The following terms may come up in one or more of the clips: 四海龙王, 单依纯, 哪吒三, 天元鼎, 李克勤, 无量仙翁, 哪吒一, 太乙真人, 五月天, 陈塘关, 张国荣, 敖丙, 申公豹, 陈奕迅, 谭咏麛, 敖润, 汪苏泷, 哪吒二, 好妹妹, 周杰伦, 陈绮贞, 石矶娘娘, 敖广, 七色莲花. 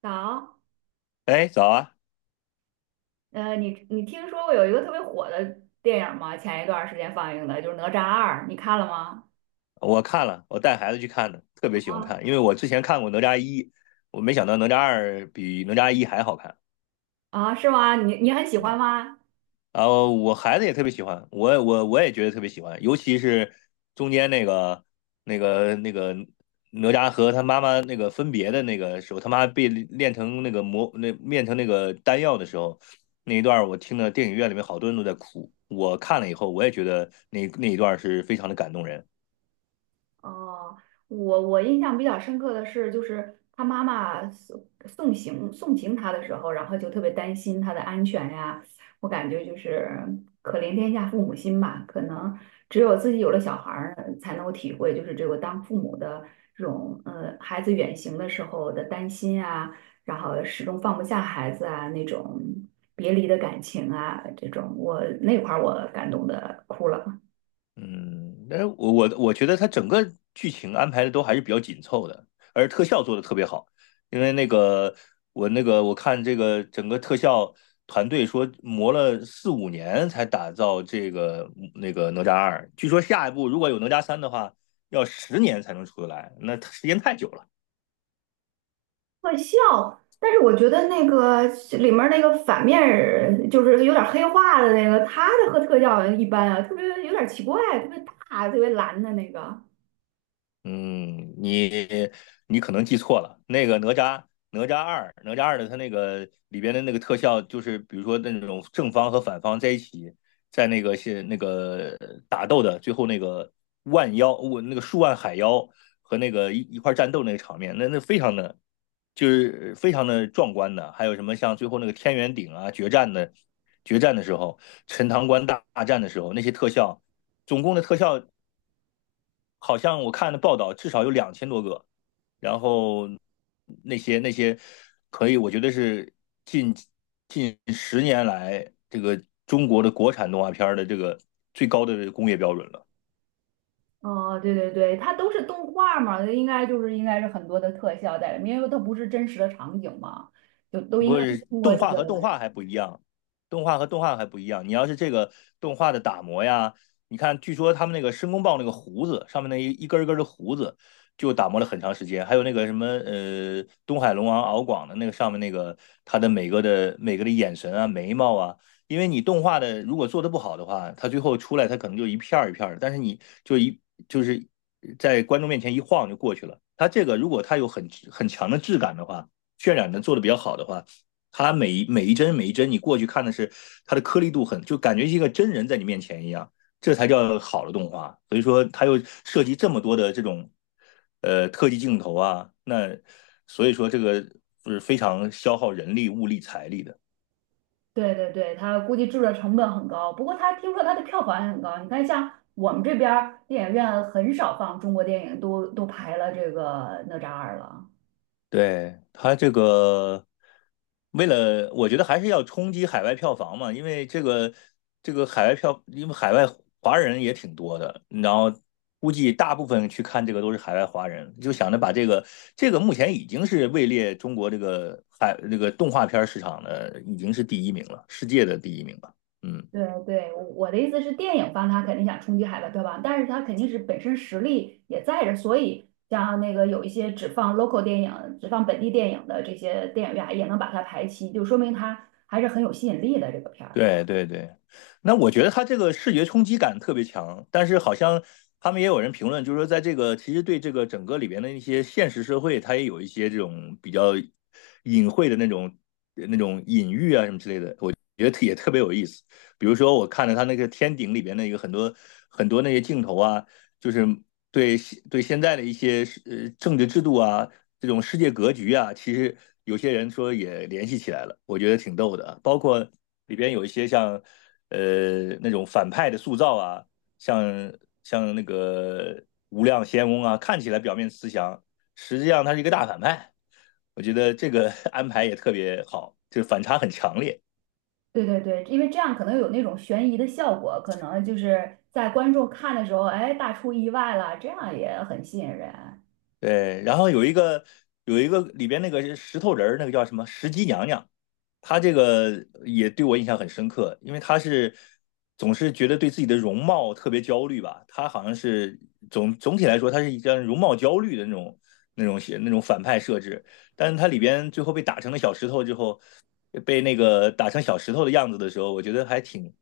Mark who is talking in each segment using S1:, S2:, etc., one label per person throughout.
S1: 早，
S2: 哎，早啊！
S1: 你听说过有一个特别火的电影吗？前一段时间放映的，就是《哪吒二》，你看了吗？
S2: 我看了，我带孩子去看的，特别喜欢看，因为我之前看过《哪吒一》，我没想到《哪吒二》比《哪吒一》还好看。
S1: 啊，是吗？你很喜欢
S2: 嗯，
S1: 吗？
S2: 然后我孩子也特别喜欢，我也觉得特别喜欢，尤其是中间那个哪吒和他妈妈那个分别的那个时候，他妈被炼成那个丹药的时候，那一段儿我听了电影院里面好多人都在哭，我看了以后我也觉得那一段儿是非常的感动人。
S1: 哦，我印象比较深刻的是，就是他妈妈送行他的时候，然后就特别担心他的安全呀。我感觉就是可怜天下父母心吧，可能只有自己有了小孩儿才能够体会，就是这个当父母的这种孩子远行的时候的担心啊，然后始终放不下孩子啊那种别离的感情啊，这种我那块儿我感动的哭了。
S2: 嗯，但是我觉得它整个剧情安排的都还是比较紧凑的，而特效做的特别好。因为我看这个整个特效团队说磨了四五年才打造这个哪吒二，据说下一步如果有哪吒三的话，要十年才能出得来，那它时间太久了。
S1: 特效，但是我觉得那个里面儿那个反面儿就是有点黑化的那个，他的和特效一般啊，特别有点奇怪，特别大，特别蓝的那个。
S2: 嗯，你可能记错了，哪吒二的它那个里边的那个特效，就是比如说那种正方和反方在一起，在那个是那个打斗的最后那个万妖，我那个数万海妖和一块战斗那个场面，那非常的非常的壮观的，还有什么像最后那个天元鼎啊决战的时候，陈塘关大战的时候那些特效。总共的特效好像我看的报道至少有2000多个，然后那些可以，我觉得是近近十年来这个中国的国产动画片儿的这个最高的工业标准了。
S1: 哦，对对对，它都是动画嘛，应该是很多的特效在里面，因为它不是真实的场景嘛，就都应
S2: 不
S1: 该都
S2: 是
S1: 通过
S2: 动
S1: 这
S2: 画
S1: 个
S2: 和动
S1: 来。
S2: 画还不一样，动画和动画还不一样。你要是这个动画的打磨呀，你看，据说他们那个申公豹那个胡子上面那一根一根的胡子，就打磨了很长时间。还有那个什么东海龙王敖广的那个上面那个他的每个的眼神啊、眉毛啊，因为你动画的如果做的不好的话，他最后出来他可能就一片儿一片儿的，但是你就是在观众面前一晃就过去了。他这个如果他有很强的质感的话，渲染的做的比较好的话。它每一帧每一帧，你过去看的是它的颗粒度很，就感觉一个真人在你面前一样，这才叫好的动画。所以说，它又涉及这么多的这种特技镜头啊，那所以说这个是非常消耗人力、物力、财力的。
S1: 对对对，它估计制作成本很高，不过它听说它的票房也很高。你看，像我们这边儿电影院很少放中国电影，都排了这个哪吒二了。
S2: 对，他这个，为了我觉得还是要冲击海外票房嘛，因为这个海外票，因为海外华人也挺多的，然后估计大部分去看这个都是海外华人，就想着把这个目前已经是位列中国这个海那个动画片市场的已经是第一名了，世界的第一名了，嗯。
S1: 对对，我的意思是，电影方他肯定想冲击海外票房，但是他肯定是本身实力也在这儿，所以像那个有一些只放 local 电影、只放本地电影的这些电影院也能把它排期，就说明它还是很有吸引力的这个片儿。
S2: 对对对，那我觉得他这个视觉冲击感特别强，但是好像他们也有人评论，就是说在这个其实对这个整个里边的一些现实社会，他也有一些这种比较隐晦的那种隐喻啊什么之类的，我觉得也特别有意思。比如说我看了他那个天顶里边的一个很多很多那些镜头啊，就是对对现在的一些政治制度啊，这种世界格局啊，其实有些人说也联系起来了，我觉得挺逗的啊包括里边有一些像那种反派的塑造啊，像像那个无量仙翁啊，看起来表面慈祥，实际上他是一个大反派。我觉得这个 安排也特别好，就反差很强烈。
S1: 对对对，因为这样可能有那种悬疑的效果，可能就是在观众看的时候，哎，大出意外了，这样也很吸引人。
S2: 对，然后有一个里边那个石头人儿，那个叫什么石矶娘娘，她这个也对我印象很深刻，因为她是总是觉得对自己的容貌特别焦虑吧，她好像是总体来说，她是一张容貌焦虑的那种写那种反派设置，但是她里边最后被打成了小石头之后，被那个打成小石头的样子的时候，我觉得还挺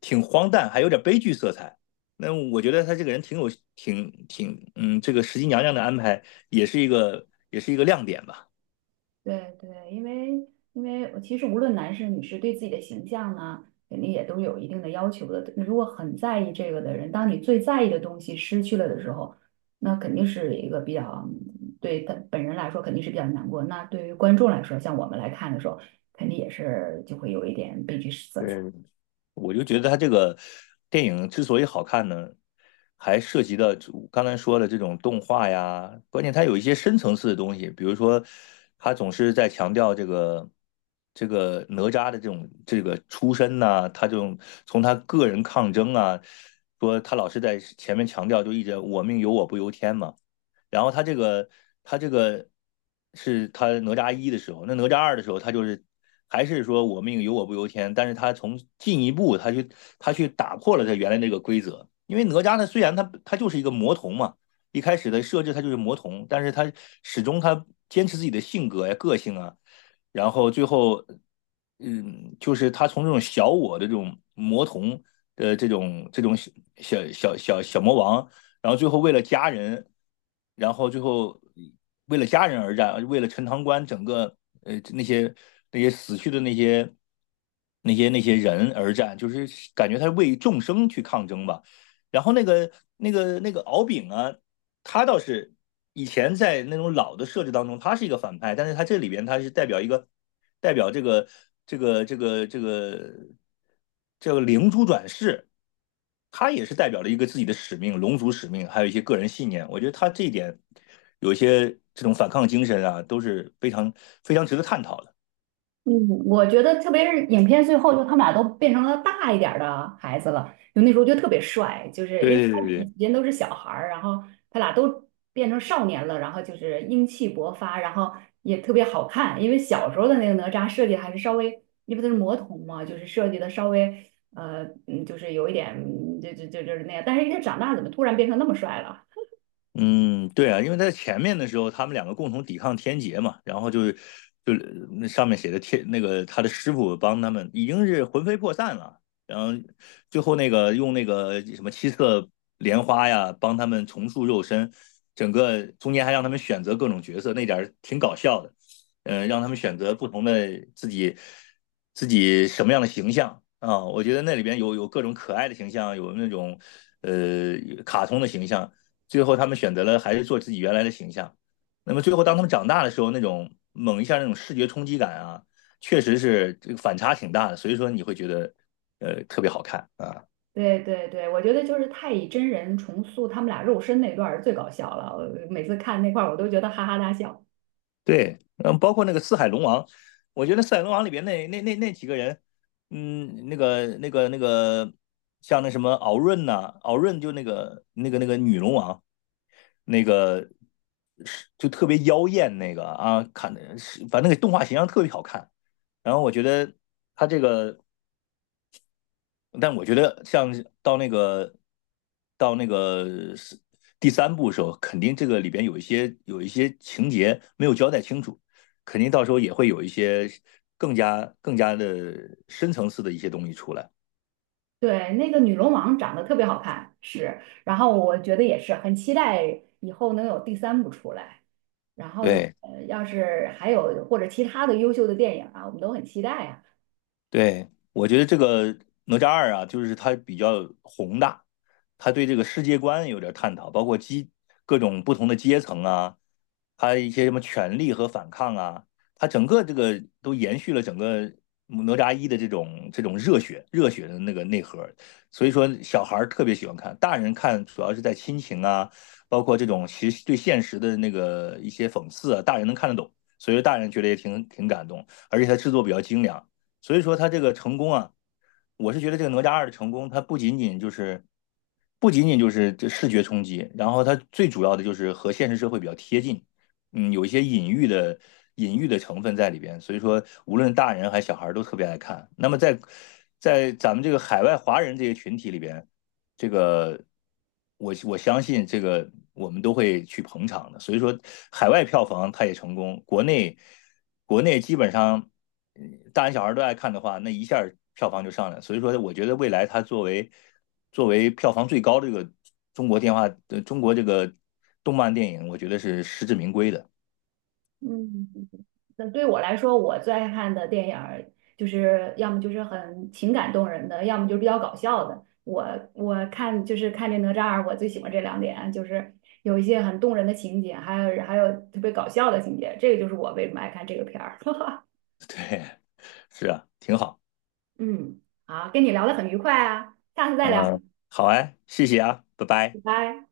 S2: 挺荒诞，还有点悲剧色彩。那我觉得他这个人挺有挺挺嗯，这个石矶娘娘的安排也是一个亮点吧。
S1: 对对，因为我其实无论男士女士对自己的形象呢，肯定也都有一定的要求的。如果很在意这个的人，当你最在意的东西失去了的时候，那肯定是一个比较对他本人来说肯定是比较难过。那对于观众来说，像我们来看的时候，肯定也是就会有一点悲剧色彩。
S2: 对，我就觉得他这个电影之所以好看呢，还涉及到刚才说的这种动画呀，关键它有一些深层次的东西，比如说他总是在强调这个哪吒的这种这个出身呐、他这种从他个人抗争啊，说他老是在前面强调，就一直我命由我不由天嘛。然后他这个是他哪吒一的时候，那哪吒二的时候，他就是还是说我命由我不由天，但是他从进一步他去打破了他原来那个规则，因为哪吒呢虽然他就是一个魔童嘛，一开始的设置他就是魔童，但是他始终他坚持自己的性格呀、个性啊，然后最后就是他从这种小我的这种魔童的这种小魔王，然后最后为了家人，然后最后为了家人而战，为了陈塘关整个呃那些那些死去的那些人而战，就是感觉他是为众生去抗争吧。然后那个敖丙啊，他倒是以前在那种老的设置当中，他是一个反派，但是他这里边他是代表这个这个这个这个灵珠转世，他也是代表了一个自己的使命、龙族使命，还有一些个人信念。我觉得他这一点有一些这种反抗精神啊，都是非常非常值得探讨的。
S1: 嗯，我觉得特别是影片最后，就他们俩都变成了大一点儿的孩子了，就那时候就特别帅，就是因
S2: 对
S1: 为
S2: 对
S1: 他
S2: 对对，
S1: 们之间都是小孩儿，然后他俩都变成少年了，然后就是英气勃发，然后也特别好看，因为小时候的那个哪吒设计还是稍微，因为他是魔童嘛，就是设计的稍微就是有一点，就是那样，但是人家长大怎么突然变成那么帅了？
S2: 嗯，对啊，因为在前面的时候，他们两个共同抵抗天劫嘛，然后就那上面写的天那个他的师傅帮他们已经是魂飞魄散了，然后最后那个用那个什么七色莲花呀帮他们重塑肉身，整个中间还让他们选择各种角色，那点儿挺搞笑的，让他们选择不同的自己什么样的形象啊，我觉得那里边有各种可爱的形象，有那种呃卡通的形象。最后他们选择了还是做自己原来的形象。那么最后当他们长大的时候，那种猛一下那种视觉冲击感啊，确实是这个反差挺大的，所以说你会觉得特别好看啊。
S1: 对对对，我觉得就是太乙真人重塑他们俩肉身那段儿最搞笑了，我每次看那块儿我都觉得哈哈大笑。
S2: 对，包括那个《四海龙王》，我觉得《四海龙王》里边那几个人，那个，像那什么敖润呐、敖润就那个女龙王，那个是就特别妖艳那个啊，看的是反正那个动画形象特别好看。然后我觉得他这个但我觉得像到那个到那个是第三部的时候，肯定这个里边有一些情节没有交代清楚，肯定到时候也会有一些更加的深层次的一些东西出来。
S1: 对，那个女龙王长得特别好看，是，然后我觉得也是很期待以后能有第三部出来，然后
S2: 对，
S1: 要是还有或者其他的优秀的电影啊，我们都很期待啊。
S2: 对，我觉得这个哪吒二啊，就是它比较宏大，它对这个世界观有点探讨，包括各种不同的阶层啊，它一些什么权力和反抗啊，它整个这个都延续了整个哪吒一的这种热血热血的那个内核，所以说小孩儿特别喜欢看，大人看主要是在亲情啊，包括这种其实对现实的那个一些讽刺啊，大人能看得懂，所以说大人觉得也挺感动，而且它制作比较精良。所以说他这个成功啊，我是觉得这个哪吒二的成功，它不仅仅就是这视觉冲击，然后它最主要的就是和现实社会比较贴近，嗯，有一些隐喻的成分在里边，所以说无论大人还是小孩都特别爱看。那么在咱们这个海外华人这些群体里边，这个我相信这个我们都会去捧场的，所以说海外票房它也成功，国内基本上大人小孩都爱看的话，那一下票房就上来所以说我觉得未来它作为票房最高的这个中国这个动漫电影，我觉得是实至名归的，
S1: 嗯，嗯，那对我来说，我最爱看的电影儿就是要么就是很情感动人的，要么就是比较搞笑的。我看就是看这哪吒二，我最喜欢这两点，就是有一些很动人的情节，还有特别搞笑的情节，这个就是我为什么爱看这个片儿。
S2: 对，是啊，挺好，
S1: 嗯，好，跟你聊得很愉快啊，下次再聊，
S2: 嗯，好哎，谢谢啊，拜
S1: 拜
S2: 拜。
S1: 拜。